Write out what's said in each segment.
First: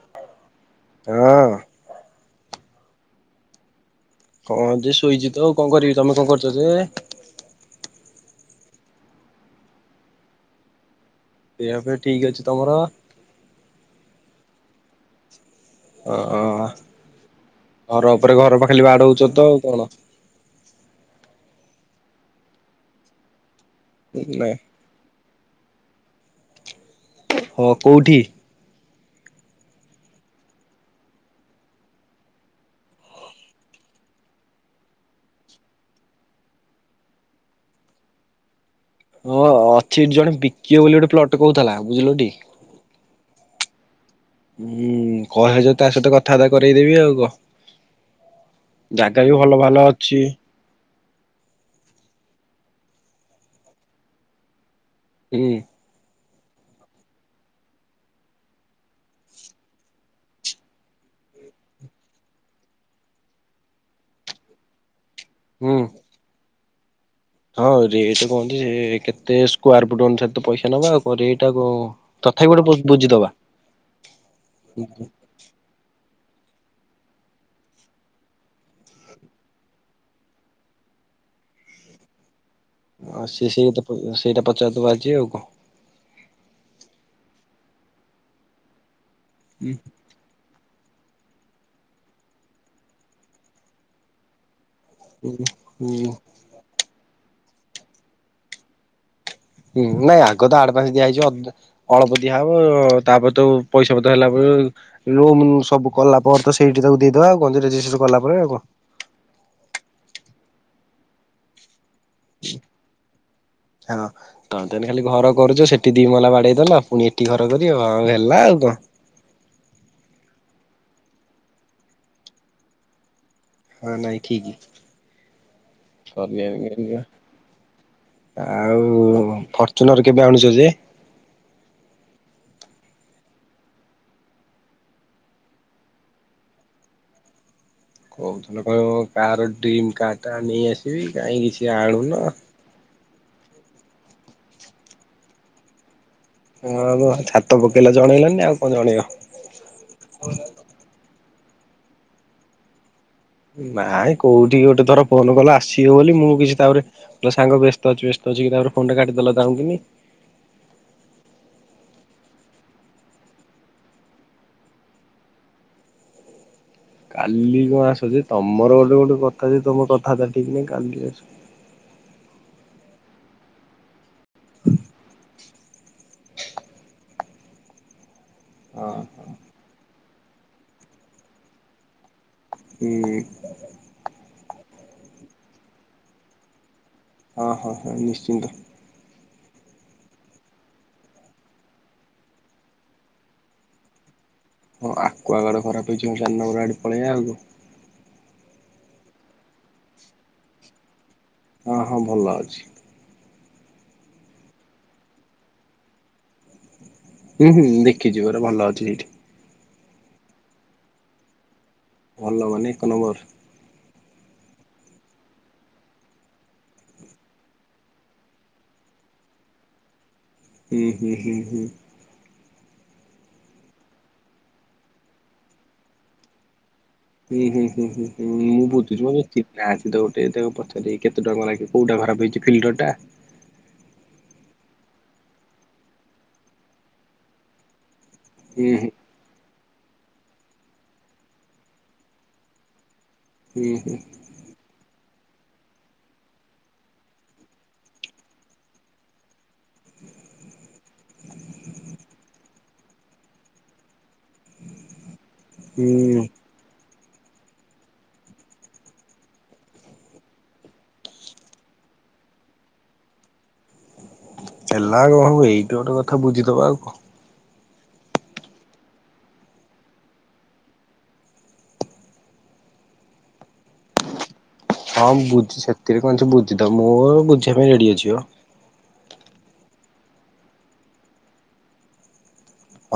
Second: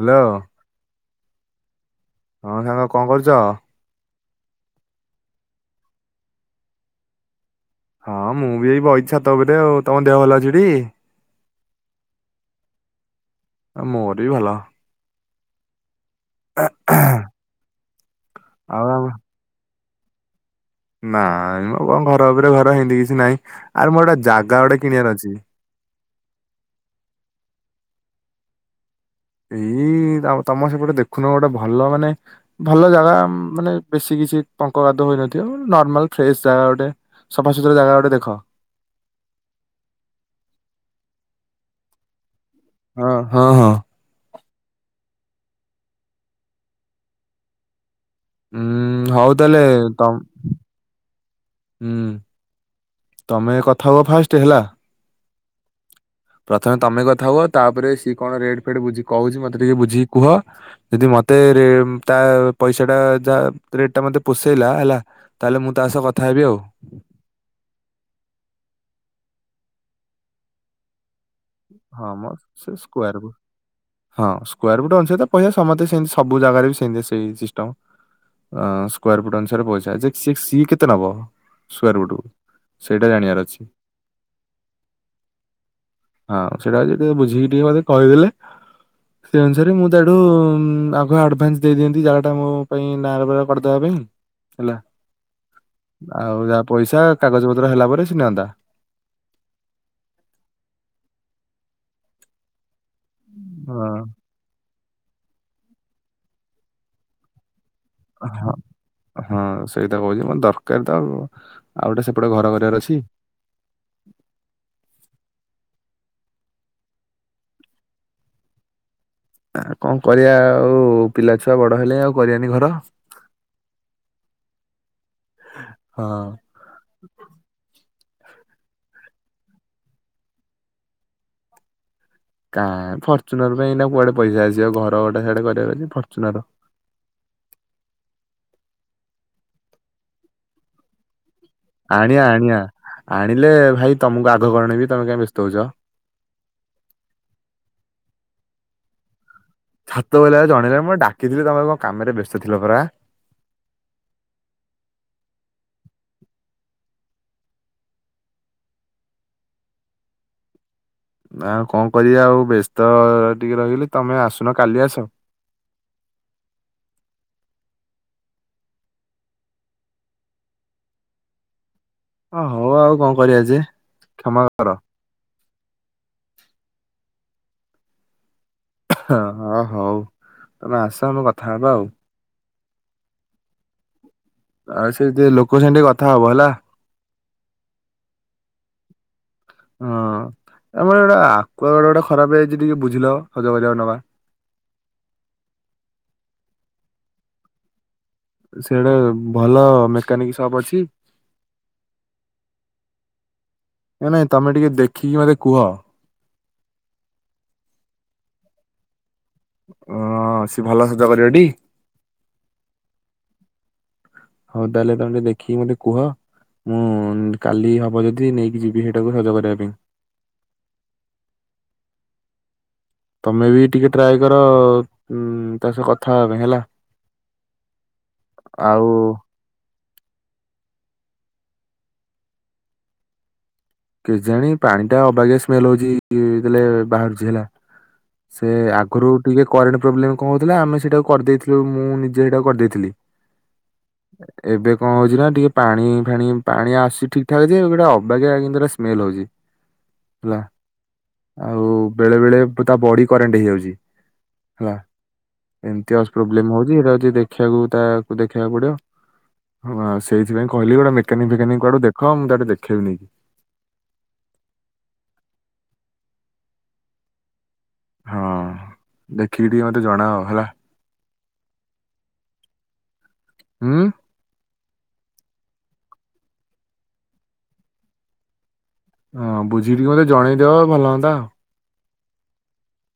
Hello? ହଁ। ହଁ ସାଙ୍ଗ କଣ କରୁଛ? କଣ ଯେ ଶୋଇଛି ତ ଆଉ କଣ କରିବି ତମେ କଣ କରୁଛ ଯେ? ହଁ ମୁଁ ବି ଏଇ ବଇଚି ଚ୍ଛାତ ଉପରେ ଆଉ ତମ ଦେହ ଭଲ ଅଛିଟି? ଦେ ଫହ ଠିକ୍ ଅଛି ତମର? ଅ ମୋର ବି ଭଲ। ଓ-ଓ-ଅ, ଘର ଉପରେ ଘର ପା ଆଉ ଖାଲି ବାଡଉଛ ତ ଆଉ କଣ। ନାଇଁ-ଇ-ଇ ମଁ କଣ ଘର ଉପରେ ଘର ହେମିତି କିଛି ନାହିଁ ଆରେ ମୋର ଗୋଟେ ନାଇଁ ଜାଗା ଗୋଟେ କିଣିବାର ଅଛି। ହୋ କୋଉଠି? ଏଇ-ଇ-ଇ ତମ, ତମ ସେପଟେ ଗୋଟେ ଦେଖୁନ ଗୋଟେ ଭଲ ମାନେ ଭଲ ଜାଗା ମାନେ ବେଶୀ କିଛି ପଙ୍କ‌ ଗାତ ହୋଇନଥିବ ନର୍ମାଲ ଫ୍ରେଶ୍ ଜାଗା ଗୋଟେ। ସଫାସୁୁତୁରା ଜାଗା ଗୋଟେ ଦେଖ। ହଁ ଅଛି ଜଣେ ବିକିବ ବୋଲି ଗୋଟେ ପ୍ଲଟ କହୁଥିଲା ବୁଝିଲୁଟି। ହଁ, ହଁ- ହଁ। ହୁଁ-ଉଁ-ଉଁ, କହିବ ଯଦି ତା ସହିତ କଥାବାର୍ତ୍ତା କରେଇଦେବି ଆଉ କହ। ଉଁ-ଉଁ-ଉଁ, ହଉ ତାହେଲେ ଭଲ ତମ୍ ଅଛି ହୁଁ, ତମେ କଥା ହବ ଫାଷ୍ଟ ହେଲା। ହୁଁ। ପ୍ରଥମେ ତମେ କଥା ହୁଅ ତାପରେ ସିଏ କଣ ରେଟ୍ ଫେଟ୍ ବୁଝି କହୁଛି ମତେ ଟିକେ ବୁଝିକି କୁହ। ଯଦି ମତେ ରେ ତା ପଇସାଟା ଯା ରେଟଟା ମତେ ପୋଷେଇଲା ହେଲା ତାହେଲେ ମୁଁ ହୁଁ। ତା ସହ କଥା ହେବି ଆଉ‌ ହଁ ରେଟ କଣକି ସେ କେତେ ସ୍କୋୟାର ଫୁଟ୍ ଅନୁସାରେ ତ ପଇସା ନବ ଆଉ। ପରେ ଏଇଟାକୁ ହଁ ମ ସେ ସ୍କୋୟାରକୁ ହଁ ସ୍କୋୟାର ଫୁଟ୍ ଅନୁସାରେ ତ ପଇସା ସମସ୍ତେ ସେମିତି ସବୁ ଜାଗାରେ ବି ସେମତି ସେଇ ସିଷ୍ଟମ। ଅଁ ସ୍କୋୟାର ଫୁଟ ଅନୁସାରେ ପଇସା ଯେ, ସେ ସେ କେତେ ନେବ ସ୍କୋୟାର ଫୁଟକୁ? ସେଇଟା ଅଁ ଜାଣିବାର ସେ ଅଛି। ସେଇଟା ପ ସେଇଟା ପଚାରିଦବ ଆଜି ଆଉ କଣ? ହଁ ସେଇଟା ଟିକେ ବୁଝିକି ଟିକେ ମତେ କହିଦେଲେ ସେଇ ଅନୁସାରେ ମୁଁ ତା ସେଠୁ ଆଗ ଆଡଭାନ୍ସ ଦେଇଦିଅନ୍ତି ଜାଗାଟା ମୋ ପାଇଁ ନାଁଆରେ ପରା କରିଦବା ପାଇଁ। ହେଲା, ହୁଁ ଆଉ ଯାହା ପଇସା କାଗଜ ପତ୍ର ହେଲା ପରେ ସେ ନିଅନ୍ତା। ହୁଁ, ନା ଆଗ ତ ଆଡଭାନ୍ସ ଦିଆ ହେଇଯିବ ଅ ଅଳପ ଦିଆହବ ତାପରେ ତ ହଁ ପଇସା ପତ୍ର ହେଲା ଉଁ-ଉଁ-ଉଁ ମୁଁ ସବୁ କଲା ପରେ ତ ସେଇଠି ତାକୁ ଦେଇଦେବା ଆଉ କଣ ଯେ ରେଜିଷ୍ଟ୍ରେସନ କଲା ହଁ ପରେ ଆଉ ହଁ। କଣ ହଁ ସେଇକଥା କହୁଛି ମତେ ଦରକାର ତ ଆଉ, ଆଉ ଗୋଟେ ସେପଟେ ଘର କରିବାର ଅଛି। [unintelligible] ତମେ ତ ଏଇନେ ଖାଲି ଘର କରୁଛ ସେଠି ଦି ମହଲା ବାଡେଇଦେଲ ପୁଣି ଏଠି ଘର କରିବ ଆଉ ହେଲା ଆଉ କଣ। ଆ କଣ କରିବା ଆଉ ପିଲାଛୁଆ ବଡ ହେଲେହେଁ ଆଉ କରିବାନି ଘର। ହଁ ନାଇଁ ଠିକି, ହଁ କରିବାକୁ [unintelligible] ଆଉ ଫର୍ଚୁନର କେବେ ଆଣୁଛ ଯେ? କାଁ ଫର୍ଚୁନର ପାଇଁ ଏଇନା କୁଆଡେ ପଇସା ଆସିବ ଘର ଗୋଟେ ସିଆଡେ କରିବାର ଅଛି ଫର୍ଚୁନର। କହୁଥିଲ କହିବ କାହାର ଡ୍ରିମ୍ କାର୍ ଟା ନେଇ ଆସିବି କାହିଁ କିଛି ଆଣୁନ। ଆଣିଆ ଆଣିଆ ଆଣିଲେ ଭାଇ ତମକୁ ଆଗ ଗଣିବି ତମେ କାଇ ବ୍ୟସ୍ତ ହଉଛ। ହଁ ଛାତ ପକେଇଲ ଜଣେଇଲନି ଆଉ କଣ ଜଣେଇବ ଛାତ ପକେଇଲା ବେଳକୁ ଜଣେଇଲନି ମୁଁ ଡାକିଥିଲି ତମେ କଣ କାମରେ ବ୍ୟସ୍ତ ଥିଲା ପରା। ନାଇଁ କୋଉଠି ଗୋଟେ ଥର ଫୋନ କଲ ଆସିବି ବୋଲି ମୁଁ କିଛି ତାପରେ ସାଙ୍ଗ ବ୍ୟସ୍ତ ଅଛି ବ୍ୟସ୍ତ ଅଛି କହିକି ଫୋନ ଟା କାଟିଦେଲ ପୁଣି। ନା କଣ କରିବି ଆଉ ବ୍ୟସ୍ତ ଟିକେ ରହିଗଲି ତମେ ଆସୁନ କାଲି ଆସ। କାଲି କଣ ଆସୁଛି ତମର ଗୋଟେ ଗୋଟେ କଥା ଯେ ତମ କଥା ଟା ଠିକ ନାହିଁ କାଲି ଆସ ଓ ହଉ ଆଉ କଣ କରିବା ଯେ କ୍ଷମା କର। [inaudible] ହଁ। ହ ହଁ ହଉ ତମେ ଆସ ଆମେ କଥା ହେବା ଆଉ। ହୁଁ। ଆଉ ସେ ଟିକେ ଲୋକ ସାଙ୍ଗେ ଟିକେ କଥା ହବ ହେଲା। ହଁ ହଁ ହଁ ନିଶ୍ଚିନ୍ତ। ହଁ ଆମର ଗୋଟେ ଆକ୍ୱା ଗାର୍ଡ ଗୋଟେ ଖରାପ ହେଇଯାଇଛି ଟିକେ ବୁଝିିଲ ସଜ କରିବାକୁ ନବା। ହଁ ଆକ୍ୱା ଗାର୍ଡ ଖରାପ ହେଇଛି ଚାର ନମ୍ବର ଆଡେ ପଳେଇବା ଆଉ। ସେଟେ ଭଲ ମେକାନିକ ସପ୍ ଅଛି। ହଁ ହଁ ଭଲ ଅଛି। ନଁ ନାଇଁ ତମେ ଟିକେ ଦେଖିକି ମତେ କୁହ। ହୁଁ ହୁଁ ଦେଖିଚି ପରା ଭଲ ଅଛି। ହ ସେ ଭଲ ସଜ କ [unintelligible] ଭଲ ମାନେ ଏକ ନମ୍ବର। ହଉ ତାହେଲେ ତମେ ଟିକେ ଦେଖିକି ମତେ କୁହ। ମୁଁ କାଲି ହବ ଯଦି ନେଇକି ଯିବି ସେଇଟାକୁ ସଜ କରିବା ପାଇଁ। ହୁଁ ହୁଁ ହୁଁ ହୁଁ। ତମେ ବି ଟିକେ ଟ୍ରାଏ କର ଅଁ ତା ସହ କଥା ହବା ପାଇଁ ହେଲା। ହୁଁ ହୁଁ ହୁଁ ହୁଁ ହୁଁ ମୁଁ ଆଉ ଭୁଛୁ। ତ ଗୋଟେ ତାକୁ ପଚାରି କେତେ ଟଙ୍କାାଗେ କୋଉଟା ଖରାପ ହେଇଛି ଫିଲ୍ଡର ଟା। କେଜାଣି ପାଣି ଟା ଅବାଗ ସ୍ମେଲ ହଉଛିଲେ ବାହାରୁଛି ହେଲା। ସେ ହୁଁ ହୁଁ ଆଗରୁ ଟିକେ କରେଣ୍ଟ ପ୍ରୋବ୍ଲେମ କଣ ହଉଥିଲା ଆମେ ସେଇଟାକୁ କରିଦେଇଥିଲୁ ମୁଁ ନିଜେ ସେଇଟା କରିଦେଇଥିଲି। ହୁଁ ହୁଁ। ଏବେ କଣ ହଉଛି ନା ଟିକେ ପାଣି ଫାଣି ପାଣି ଆସୁଛି ଠିକ ଠାକ ଯେ ଗୋଟେ ଅବାକି ଆଗରା ସ୍ମେଲ ହଉଛି ହେଲା ଆଉ ବେଳେ ବେଳେ ତା ବଡି କରେଣ୍ଟ ହେଇଯାଉଛି ହେଲା ଏମତି ହୁଁ ପ୍ରୋବ୍ଲେମ ହଉଛିଟା ଦେଖିବାକୁ ତାକୁ ଦେଖେଇବାକୁ ପଡିବ। ହଁଉ ସେଇଥିପାଇ କହିଲି ଗୋଟେ ମୋନିକ ଫେକାନିକ କୁଡ ଦେଖ ମୁଁ ତାେ ଦେେଇବି ନେଇକି। ହେଲା କଣ ହବ ଏଇୁ ଗୋେ କଥା ବୁଝିବା ଆଉ କଣ ହଁ ଦେଖିକି ଟିକେ ମତେ ଜଣେଇବା ହେଲା। ହୁଁ। ହଁ ବୁଝି ସେଥିରେ କଣସି ବୁଝିଦ ମୁଁ ବୁଝିବା ପାଇଁ ରେଡି ଅଛିିବ। ହଁ ବୁଝିକିକି ମତେ ଜଣେଇଦବ ଭଲ ହୁନ୍ତା ଆଉ।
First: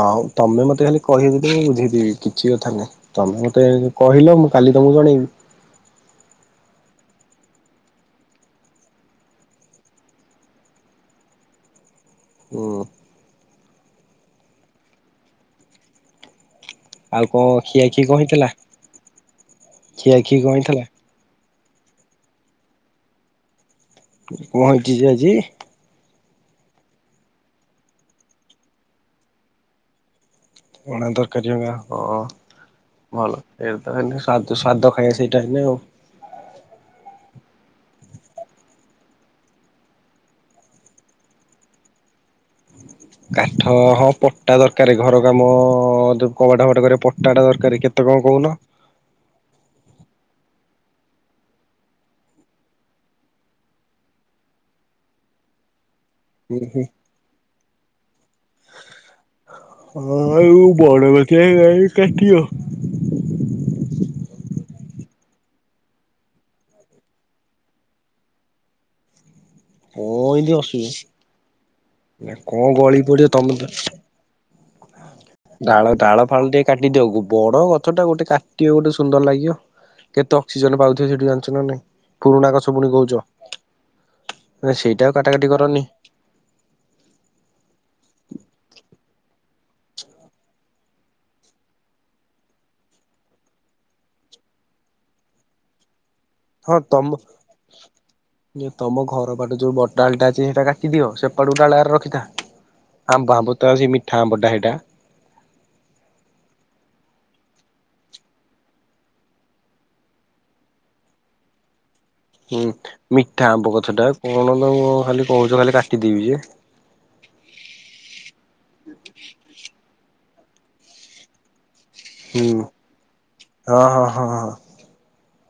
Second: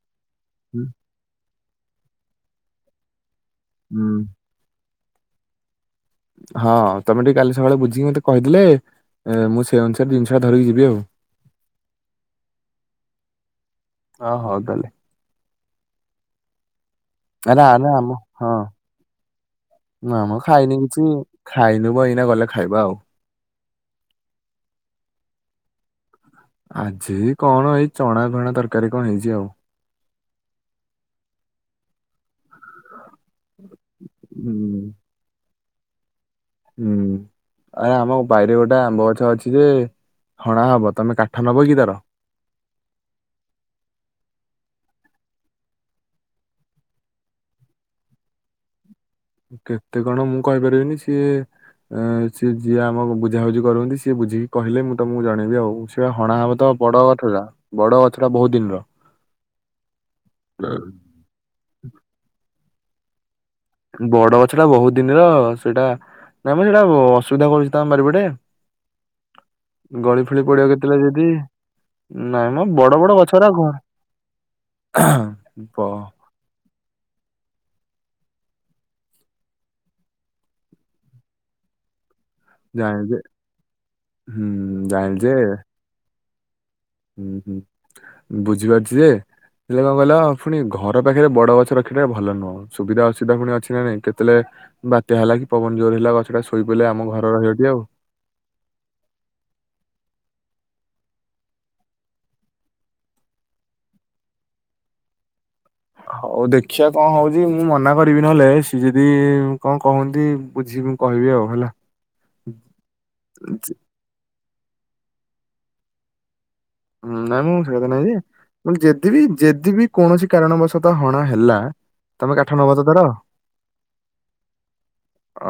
ଆଉ ତମେ ହୁଁ ମତେ ଖାଲି କହିହିବ ଯଦ ବୁଝେଇଦି କିଛି କଥା ନାଇଁ ତମେ ମତେ ହୁଁ। କହିଲ ମୁଁ କାଲି ତ ମୁଁ ଜଣେଇବି ହଁ ତମେ ଟିକେ କାଲି ସକାଳେ ବୁଝିକି ମତେ କହିଥିଲେ? ଏ ମୁଁ ସେ ଅନୁସାରେ ଜିନିଷଟା ଧରିକି ଯିବି ଆଉ ହୁଁ। ହଁ ହଉ ତାଲେ। ଆଉ କଣ ଆ ନା ଖିଆ ନା ଖି ଆମ କଣ ହଁ ହେଇଥିଲା? ନା ଖିଆ ଆ ଖି ନାମ କଣ ଖାଇନି ହେଇଥିଲା କିଛି। ଖାଇନୁ ବା ଏଇନା ଗଲେ ଖାଇବା ଆଉ କଣ ହେଇଛି ଯେ ଆଜି? ଆଜି କଣ ଏଇ ଚଣା ଫଣା ତରକାରୀ କଣ ହେଇଛି ଆଉ ଚଣା ତରକାରୀ ହେରିକା ହଁ। ଭଲ ଏଇଟା ତ ସ୍ୱାଦ ହୁଁ। ଖାଇବା ସେଇଟା ହେନ ଆଉ ହୁଁ। ଆରେ ଆମ ବାଇରେ ଗୋଟେ ଆମ୍ବ ଗଛ ଅଛି ଯେ ହଣା ହବ ତମେ କାଠ ନବ କି ତାର? କାଠ ହଁ ପଟା ଦରକାର ଘର କାମ କବାଟ ଫବାଟ କ ପଟାଟା ଦରକାର କେତେ କଣ କହୁନ? କେତେ କଣ ମୁଁ କହିପାରିବିନି ସିଏ ଏ ସିଏ ଯିଏ ଆମକୁ ବୁଝାବୁଝି କରୁନ୍ତି ସିଏ ବୁଝିକି କହିଲେ ମୁଁ ତମକୁ ଜଣେଇବି ଆଉ ହଣା ହବ ହୁଁ ତ ହୁଁ ବଡ ଗଛଟା ବଡ ଗଛଟା ବହୁତ ଦିନର। ହଁ ଏଉ ବଣ [inaudible] ବଡ ଗଛଟା ବହୁତ ଦିନର ସେଇଟା ନାଇଁ ସେଇଟା ଅସୁବିଧା ହଉଛି ଆମ୍ ବାରିପଟେ କଣ ଗଳିଫଳି ଏମିତି ପଡିବ କେତେବେଳେ ଅସୁବିଧା ଯଦି ନାଇଁ କଣ ମ ବଡ ଗଳି ବଡ ପଡିବ ଗଛଗରା ତମେ ତ ଘର ଡାଳ ବ ଡାଳ ଫାଳ ଟିକେ କାଟିଦିଅ ବଡ ଗଛଟା ଗୋଟେ କାଟିବ ଗୋଟେ ସୁନ୍ଦର ଲାଗିବ? କେତେ ଅକ୍ସିଜନ ପାଉଥିବ ସେଠି ଜାଣିଛ ନା ନାହିଁ? ପୁରୁଣା ଗଛ ପୁଣି ଜାଣିଲି ଯେ କହୁଛ ହୁଁ ସେଇଟା ଆଉ ଜାଣିଲି ଯେ କାଟାକାଟି କରନି। ବୁଝିପାରୁଛି ଯେ? ହେଲେ କଣ କହିଲ ପୁଣି ଘର ପାଖରେ ବଡ଼ ଗଛ ରଖିଲେ ଭଲ ନୁହଁ। ସୁବିଧା ଅସୁବିଧା ପୁଣି ଅଛି ନା ନାଇଁ କେତେବେଳେ ବାତ୍ୟା ହେଲା କି ପବନ ଜୋର ହେଲା ଗଛଟା ହଁ ଶୋଇପଇଲେ ଆମ ତମ ଘର ରହିବଟି ଆଉ। ତମ ଘର ପାଖରେ ଯୋଉ ବଡଡ଼ାଲଟା ଅଛି ସେଇଟା କାଟିଦିଅ ସେପଟୁଡ଼ାଳ ହେରିକା ରଖିଥା। ଆମ୍ବ ଆମ୍ବୁ ତ ଅଛି ମିଠା ଆମ୍ବଟା ହେ଼ଇଟା। ହଉ ଦେଖିବା କଣ ହଉଛି ମୁଁ ମନା କରିବି ନହେଲେ ସିଏ ଯଦି କଣ କହନ୍ତି ବୁଝି କହିବି ଆଉ ହେଲା। ହୁଁ ମିଠା ଆମ୍ବ ଗଛଟା କଣ ତ ଖାଲି କହୁଛ ଖାଲି କାଟିଦେବି ଯେ ହୁଁ ନାଇଁ ମୁଁ ସେ କଥା ନାଇଁ ଯେ ଯେଦି ବିି ଯେଦି ବିି କୌଣସି କାରଣବଶତଃ ହଣା ହେଲା। ତମେ ହୁଁ। କାଠ ନବ ତ ତାର। ହଁ ହଁ ହଁ ହଁ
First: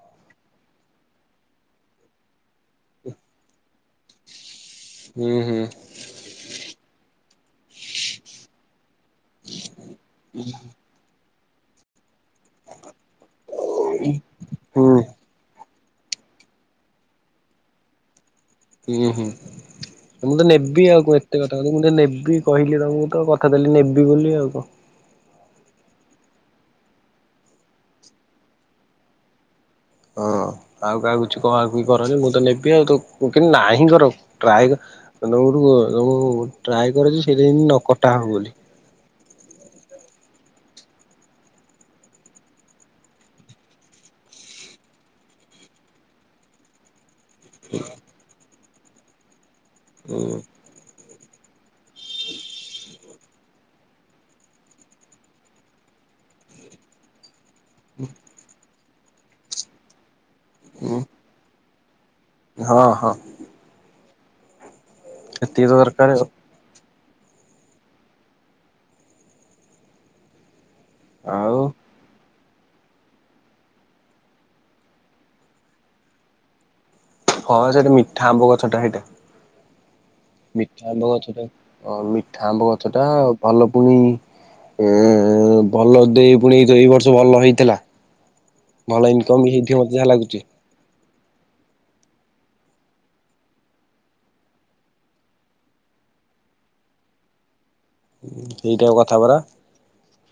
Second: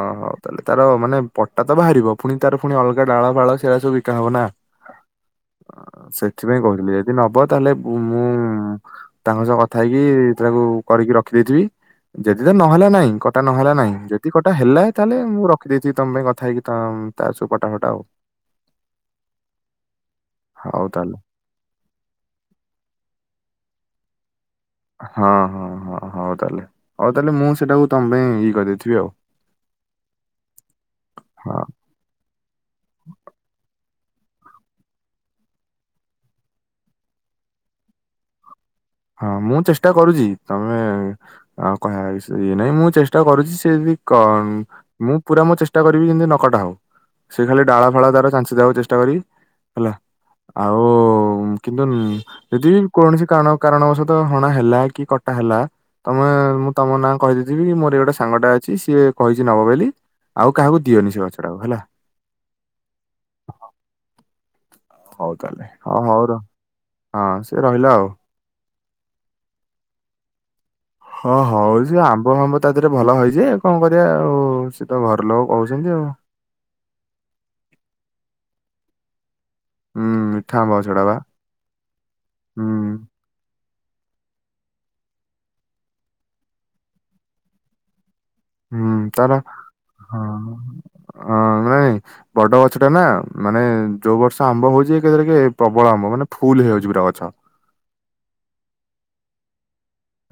ଓହୋ ତାହେଲେ ତାର ମାନେ ପଟାତ ବାହାରିବ ପୁଣି ତାର ପୁଣି ଅଲଗା ଡାଳ ଫାଳ ସେଇଟା ସବୁ ବିକା ହବ ନା। ହୁଁ ହୁଁ। ସେଥିପାଇଁ କହିଲି ଯଦି ନବ ତାହେଲେ ମୁଁ ତାଙ୍କ ସହ କଥା ହେଇକି ତାକୁ କରିକି ରଖି ଦେଇଥିବି ଯଦି ତ ନହେଲେ ନାଇଁ। କଟା ନହେଲା ନାହିଁ ଯଦି କଟା ହେଲା ହୁଁ ତାହେଲେ ମୁଁ ରଖିଦେଇଥିବି ତମ ପାଇଁ କଥାହେଇକି ତା ସବୁ ପଟା ଫଟା। ହୁଁ ହୁଁ ମୁ ମୁଁ ତ ନେବି ହଉ ଆଉ କ ତାହେଲେ ଏତେ କଥାକୁ ମୁଁ ତ ନେବି କହିଲି ତମକୁ ତ କଥା ଦେଲିି ନେବି ବୋଲି ଆଉ କଣ? ହଁ ହଁ ହଁ ହଉ ତାହେଲେ ହଉ ତାହେଲେ ମୁଁ ସେଟାକୁ ତମ ପାଇଁ ଇଏ କରିଦେଇଥିବି ଆଉ ହଁ ଆଉ କାହା କିଛି ହଁ କହାକୁହିକରନି ମୁଁ ତ ନେବି ଆଉ ତ କିନ୍ତ ନାହିଁ କର ଟ୍ରାଏ [unintelligible] ଟ୍ରାଏ କର ସେଇଟା ଯେମିତି ନ କଟା ହବ ବୋଲି ହଁ ମୁଁ ଚେଷ୍ଟା କରୁଛି ତମେ। ହଁ କହିବା ଇଏ ନାଇଁ ମୁଁ ଚେଷ୍ଟା କରୁଛି ସେ ବି କ ମୁଁ ପୁରା ମୋ ଚେଷ୍ଟା କରିବି ଯେମିତି ନକଟା ହବ। ସେ ଖାଲି ଡାଳ ଫାଳ ତାର ଚାନ୍ସ ଦେବାକୁ ଚେଷ୍ଟା କରିବି ହେଲା। ହୁଁ। ଆଉ କିନ୍ତୁ ଯଦି ବିକୌଣସି କାରଣ କାରଣବଶତ ହଣା ହେଲା କି କଟା ହେଲା ତମେ ମୁଁ ତମ ନା କହିଦେଇଥିବ କି ମୋର ଗୋଟେ ସାଙ୍ଗଟା ଅଛି ସିଏ କହିଛି ନବ ବୋଲି ଆଉ କାହାକୁ ଦିଅନି ସେ ଗଛ ଟାକୁ ହେଲା। ହଁ ହଁ। ହଉ ସେତିକି ତାହେଲେ ତ ହଁ ଦରକାର ଆଉ। ହଉ ର ହଁ ସେ ରହିଲା ଆଉ। ହଁ ଆଉ ହଉଛି ଆମ୍ବ ଫାମ୍ବ ତା ଦେହରେ ଭଲ ହେଇଯିବ ଆଉ କଣ କରିବା ଆଉ ସିଏ ତ ଘର ଲୋକ କହୁଛନ୍ତି ଆଉ ହଁ ସେଇଟା ମିଠା ଆମ୍ବ ଗଛଟା ହେଇଟା। ହୁଁ। ମିଠା ଆମ୍ବ ଗଛଟା ଆ -ମିଠା ଆମ୍ବ ହୁଁ ଗଛ ଟା ଭଲ ପୁଣି ଏ ଭଲ ଦେଇ ପୁଣି ଏଇ ଯଉ ବର୍ଷ ଭଲ ହେଇଥିଲା। ହୁଁ ଭଲ ଇନକମ୍ ହେଇଥିବମତେ ଯାହା ଲାଗୁଛି। ହଁ--ଭାଇ ବଡ ଗଛ ଟା ନା ମାନେ ଯୋଉ ବର୍ଷ ଆମ୍ବ ହଉଛି ଏକରେ କି ପ୍ରବଳ ଆମ୍ବ ମାନେ ଫୁଲୁ ହେଇଯାଉଛି ପୁରା ଗଛ। [inaudible] ସେଇଟା କଥାବରା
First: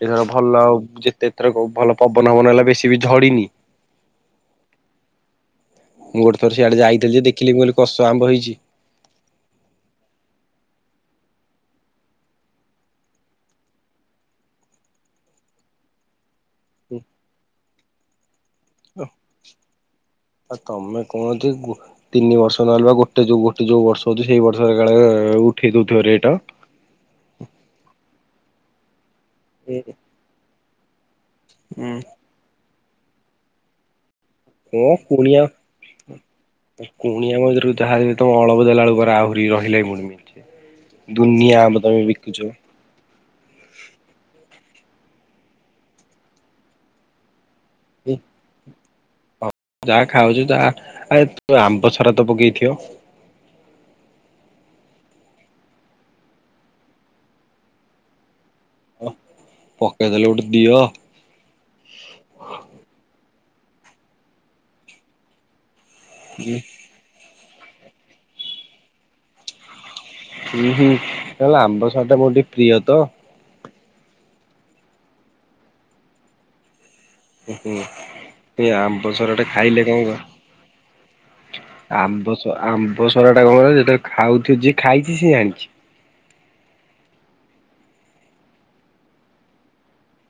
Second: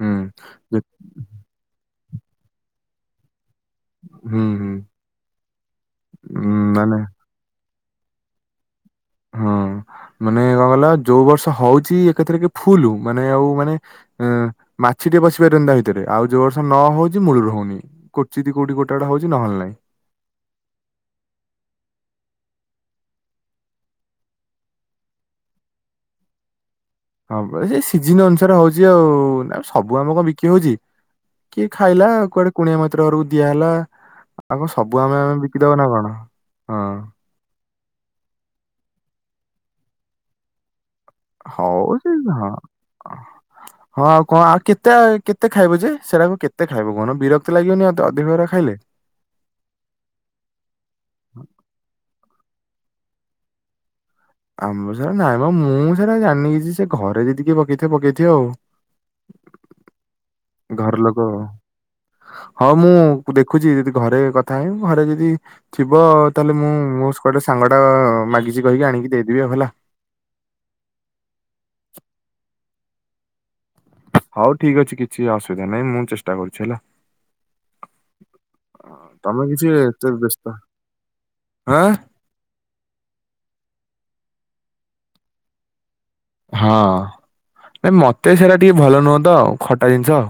ହୁଁ ଏଇଟର ଭଲ ଆଉ ଯେ- ଯେତେ ଏଥର ବହୁତ୍ ଭଲ ପବନ ଫବନ ହେଲା ବେଶୀ ବି ଝଡିନି। ହୁଁ ହୁଁ ମୁଁ ଗୋଟେ ଉଁ, ଥର ସିଆଡେ ମାନେ ଯାଇଥିଲି ଯେ ଦେଖିଲି ମୁଁ କହିଲି କଷ ଆମ୍ବ ହେଇଛି। ହଁ ମାନେ କଣ କଲା ଯୋଉ ବର୍ଷ ହଉଛି ଏକଥରେ କି ଫୁଲୁ ମାନେ ଆଉ ମାନେ ଉଁ ମାଛି ଟେ ପଶି ପାରନ୍ତା ଭିତରେ ଆଉ ଯୋଉ ବର୍ଷ ନ ହଉଛି ମୂଳରୁ ହଉନି। କୋଚିତ୍ କୋଉଠି ଗୋଟା ଗୋଟା ହୋଉଛି ନହେଲେ ନାଇଁ। ଆ ତମେ କହନ୍ତି ଗୋ ତିନି ବର୍ଷ ନହେଲେ ବା ଗୋଟେ ଯୋଉ ଗୋଟେ ଯୋଉ ବର୍ଷ ହଉଛି ସେଇ ବର୍ଷାଳେ ଉଠେଇ ଦଉଥିବ ରେଟ ହଁ ପା ସେ ସିଜିନ ଅନୁସାରେ ହଉଛି ଆଉ ନା ସବୁ ଆମ୍ବ କଣ ବିକି ହଉଛି। କିଏ ଖାଇଲା କୁଆଡେ କୁଣିଆ ମୟତ୍ର ଘରକୁ ଦିଆହେଲା। ଆ କଣ ସବୁ ଆମେ ଆମେ ବିକିଦବା ନା କଣ ହଁ ପୁଣି ଆମ ଭିତରୁ ଯାହା ବି ତମ ଅଳଦ ଦେଲାବେଳକୁ ଆହୁରି ରହିଲେ ମୁଣିମି [unintelligible] ଦୁନିଆମ୍ବ ହଉ ତମେ ସେ ହଁ। ବିକୁଛ। ହଁ ଆଉ କଣ ଆଉ କେତେଆଉ କେତେ ଖାଇବୁ ଯେ ସେଟାକୁ କେତେ ଖାଇବୁ କଣ ବୀର ଏତେ ଲାଗିବନି ନା ଅଧି ଅଧିକହେରା ଖାଇଲେ। ଯାହା ଖାଉଛୁ ଯାହା ଆରେ ତୁ ଆମ୍ବ ସାରା ତ ପକେଇଥିବ। ଆମର ସେଟା ନାଇଁମ ମୁଁ ସେଟା ଜାଣିନି କିଛି ସେ ଘରେ ଯଦି କିଏ ପକେଇଥିବେ ପକେଇଥିବ ଆଉ ହ ପକେଲ ଦେଲ ଗୋଟେ ଉ [unintelligible] ଘର ଲ ହାଲୋ ହଁ ମୁଁ ଦେଖୁଛି ଯଦି ଘରେ କଥା ହେବି ଘରେ ଯଦି ଥିବ ତାହେଲେ ମୁଁ ମୋ [unintelligible] ସାଙ୍ଗ ଟା ମାଗିଛିି କହିକି ଆଣିକି ଦେଇଦେବି ଆଉ ହେଲା ହୁଁ ହୁଁ ହେଲେ ଆମ୍ବ ସଡା ଟା ବୋଧେ ପ୍ରିୟ ତ ହଉ ଠିକ ଅଛି କିଛି ଅସୁବିଧା ନାହିଁ ମୁଁ ଚେଷ୍ଟା କରୁଛି ହେଲା। ଉଁ ହୁଁ ଏଇ ଆମ୍ବ ସଡା ଟା ତମେ କିଛି ଖାଇଲେ କଣ ଏତେ କ ବ୍ୟସ୍ତ ଆଁ ଆମ୍ବ ସ ଆମ୍ବ ସରାଟା କଣ [unintelligible] ଯେତେବେଳେ ଖାଉଥିଜି ଖାଇଚି ସିଏ ଜାଣିଚି। ହଁ ନାଇ ମତେ ସେରା ଟିକେ ଭଲ ନୁହଁ ତ ଖଟା ଜିନିଷ।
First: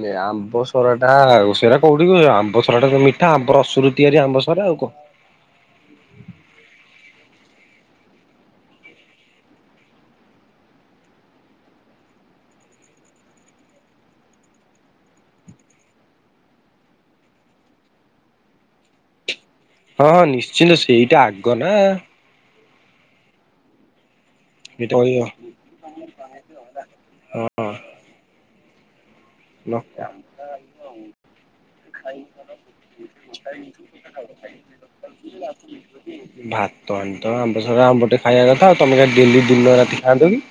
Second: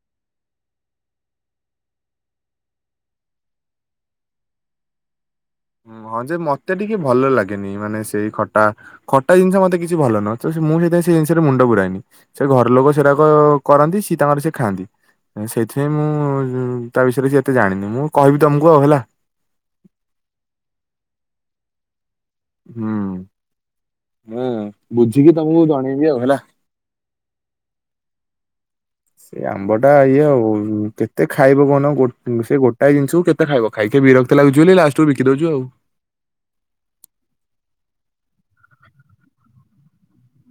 ଇଏ ଆମ୍ବ ସରାଟା ସେଇଟା କୋଉଠି କି ଆମ୍ବ ସରଟା ଯୋଉ ମିଠା ଆମ୍ବର ରସୁରୁ ତିଆରି ଆମ୍ବ ସରା ଆଉ ଙ୍କ? ହଁ ଯେ ମତେ ଟିକେ ଭଲ ଲାଗେନି ମାନେ ସେଇ ଖଟା ଖଟା ଜିନିଷ ମତେ କିଛି ଭଲ ନୁହଁ ତ ସେ ମୁଁ ସେଇଥି ପାଇଁ ସେ ଜିନିଷରେ ମୁଣ୍ଡ ପୁରାଇନି। ସେ ଘର ଲୋକ ସେରାକ କରନ୍ତି ସିଏ ତାଙ୍କର ସେ ଖାଆନ୍ ସେଇଥିପାଇଁ ମୁଁ ତା ବିଷୟରେ [unintelligible] ଏତେ ଜାଣିନି ମୁଁ କହିବି ତମକୁ ଆଉ ହେଲା। ହଁ ହଁ ନିଶ୍ଚିନ୍ତ ସେଇଟା ଆଗ ନା। ହୁଁ। ହୁଁ ସେଇଟା କହିବ ବୁଝିକି ତମକୁ ଜଣେଇବି ଆଉ ହେଲା। ହଁ ସେ ନ ଆମ୍ବ ଟା ଇଏ ଆଉ କେତେ ଖାଇବ କଉନ ଗୋ ସେ ଗୋଟାଏ ଜିନିଷକୁ କେତ୍ କେତେ ଖାଇବ ଖାଇ ଖାଇ ବିରକ୍ତ ଲାଗୁଚି ବୋଲି ଲାଷ୍ଟ କୁ ବିକି ଦେଉଚୁଆଉ। ଭାତ ଆଣି ତ ଆମ୍ବ ସରା ଆମ୍ବଟେ ଖାଇବା କଥା ଆଉ ତମେ କାଇଁ ଡେଲି ଦିନ ରାତି ଖାଆନ୍ତ କି?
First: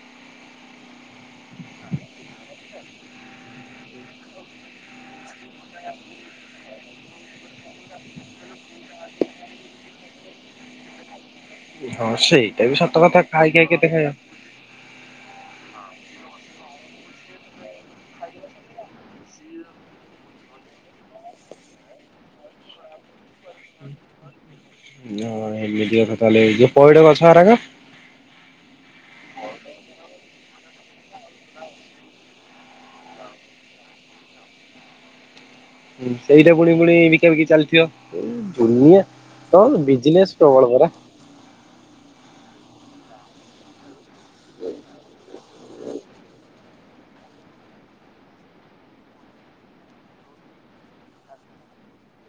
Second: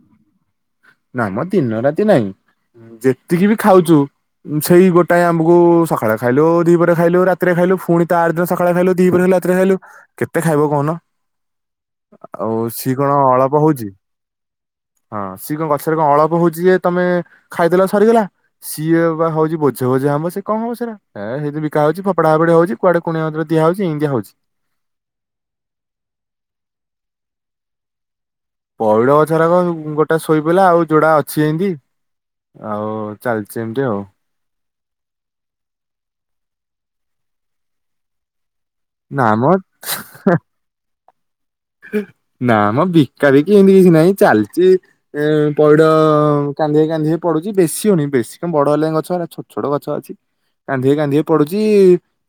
ନା ମ ଦିନ ରାତି ନାଇଁ ଯେତିକି ବି ଖାଉଚୁ ସେଇ ଗୋଟାଏ ଆମ୍ବକୁ ସକାଳେ ଖାଇଲୁ ଦି ପରେ ଖାଇଲୁ ରାତିରେ ଖାଇଲୁ ଫୁଣି ତାରି ଦିନ ସକାଳେ ଖାଇଲୁ ଦି ପହରେ ହେଲା ତିରେ ଖାଇଲୁ କେତେ ଖାଇବ କହୁନ ହଁ ଆଉ ସେଇଟା ବି ସତ ସିଏ କଣ କଥା ଖାଇ ଅଳପ ଖାଇ କେତେ ହଉଚି। ଖାଇବା। ହଁ ସିଏ କଣ ଗଛରେ କଣ ଅଳପ ହଉଛି ଯେ ତମେ ଖାଇଦେଲ ସରିଗଲା। ସିଏ ବା ହଉଚି ବୋଝେ ବୋଝେ ଆମ୍ବ ସେ କଣ ହବ ସେରା [unintelligible] ବିକା ହଉଚି ଫୋପଡା ଫୋପଡ଼ି ହଉଚି। କୁଆଡେ କୁଣିିଆ ମଇତ୍ର ଦିଆହୋଉଚି ଇନ୍ତିଆ ହଉଚି। ହଁ ଏମିତିକଥାଲେ ତ ପଇଡ ଗଛ ଗୁଡାକ? ପଇଡ଼ ଗଛରାକ ଗୋଟେ ଶୋଇ ପଇଲା ଆଉ ଯୋଡା ଅଛି ଏନ୍ତି। ଆଉ ଚାଲିଚି ଏମିତି ଆଉ। ହୁଁ ସେଇଟା ପୁଣି ପୁଣି ବିକା ବିକି ଚାଲିଥିବ। ଦୁନିଆ ନା ମ ତ ବିଜନେସ୍ ପ୍ରବଳ ପରା। ନା ମ ବିକା ବିକି ହେନ୍ତି କିଛି ନାହିଁ ଚାଲିଚି ଏ ପଇଡ଼ କାନ୍ଧିଏ କାନ୍ଧିଏ ପଡୁଚି ବେଶୀ ହଉନି ବେଶୀ କଣ ବଡ ହେଲାଣି ଗଛ ଛୋଟ ଛୋଟ ଗଛ ଅଛି। କାନ୍ଧିଏ କାନ୍ଧି ଏ ପଡୁଛି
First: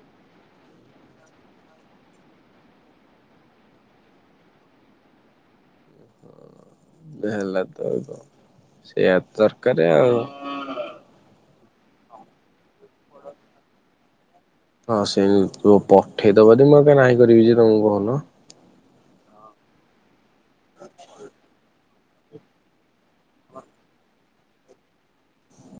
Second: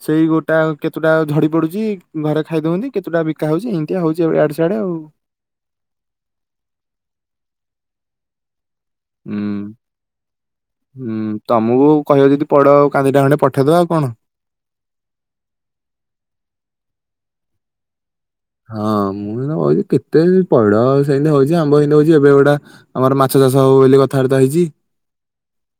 ସେଇ ଗୋଟା କେତୋଟା ଝଡିପ ପଡୁଚି ଘରେ ଖାଇ ଦଉଅନ୍ତି କେତୁଟା ବିକା ହଉଚି ଏମିତିଆ ହଉଚି ଆଉ ଇଆଡୁ ସିଆଡେ ଆଉ। ହ ହେଲା ତ [unintelligible] ସେଇଆ ହୁଁ ଦରକାର ଆଉ। ହୁଁ ତମକୁ କହିବ ଯଦି ପଇଡ଼ ଆଉ କାନ୍ଧିଟା ହାଣି ପଠେଇଦବା ଆଉ କଣ। ହଁ ସେଇମିତି ପଠେଇଦବଯଦି ମୁଁ ଆଉ କଣ ନାହିଁ କରିବି ଯେ ତମୁକୁ କହୁନ। ହଁ ମୁଁ ସିନା କହୁଚି କେତେ ପଇଡ଼ ସେନ୍ତି ହଉଚି ଆମ୍ବ ହେନ୍ତି ହଉଚି ଏବେ ଗୋଟା ଆମର ମାଛ ଚାଷ ହବ ବୋଲି କଥାବାର୍ତ୍ତା ହେଇଛି।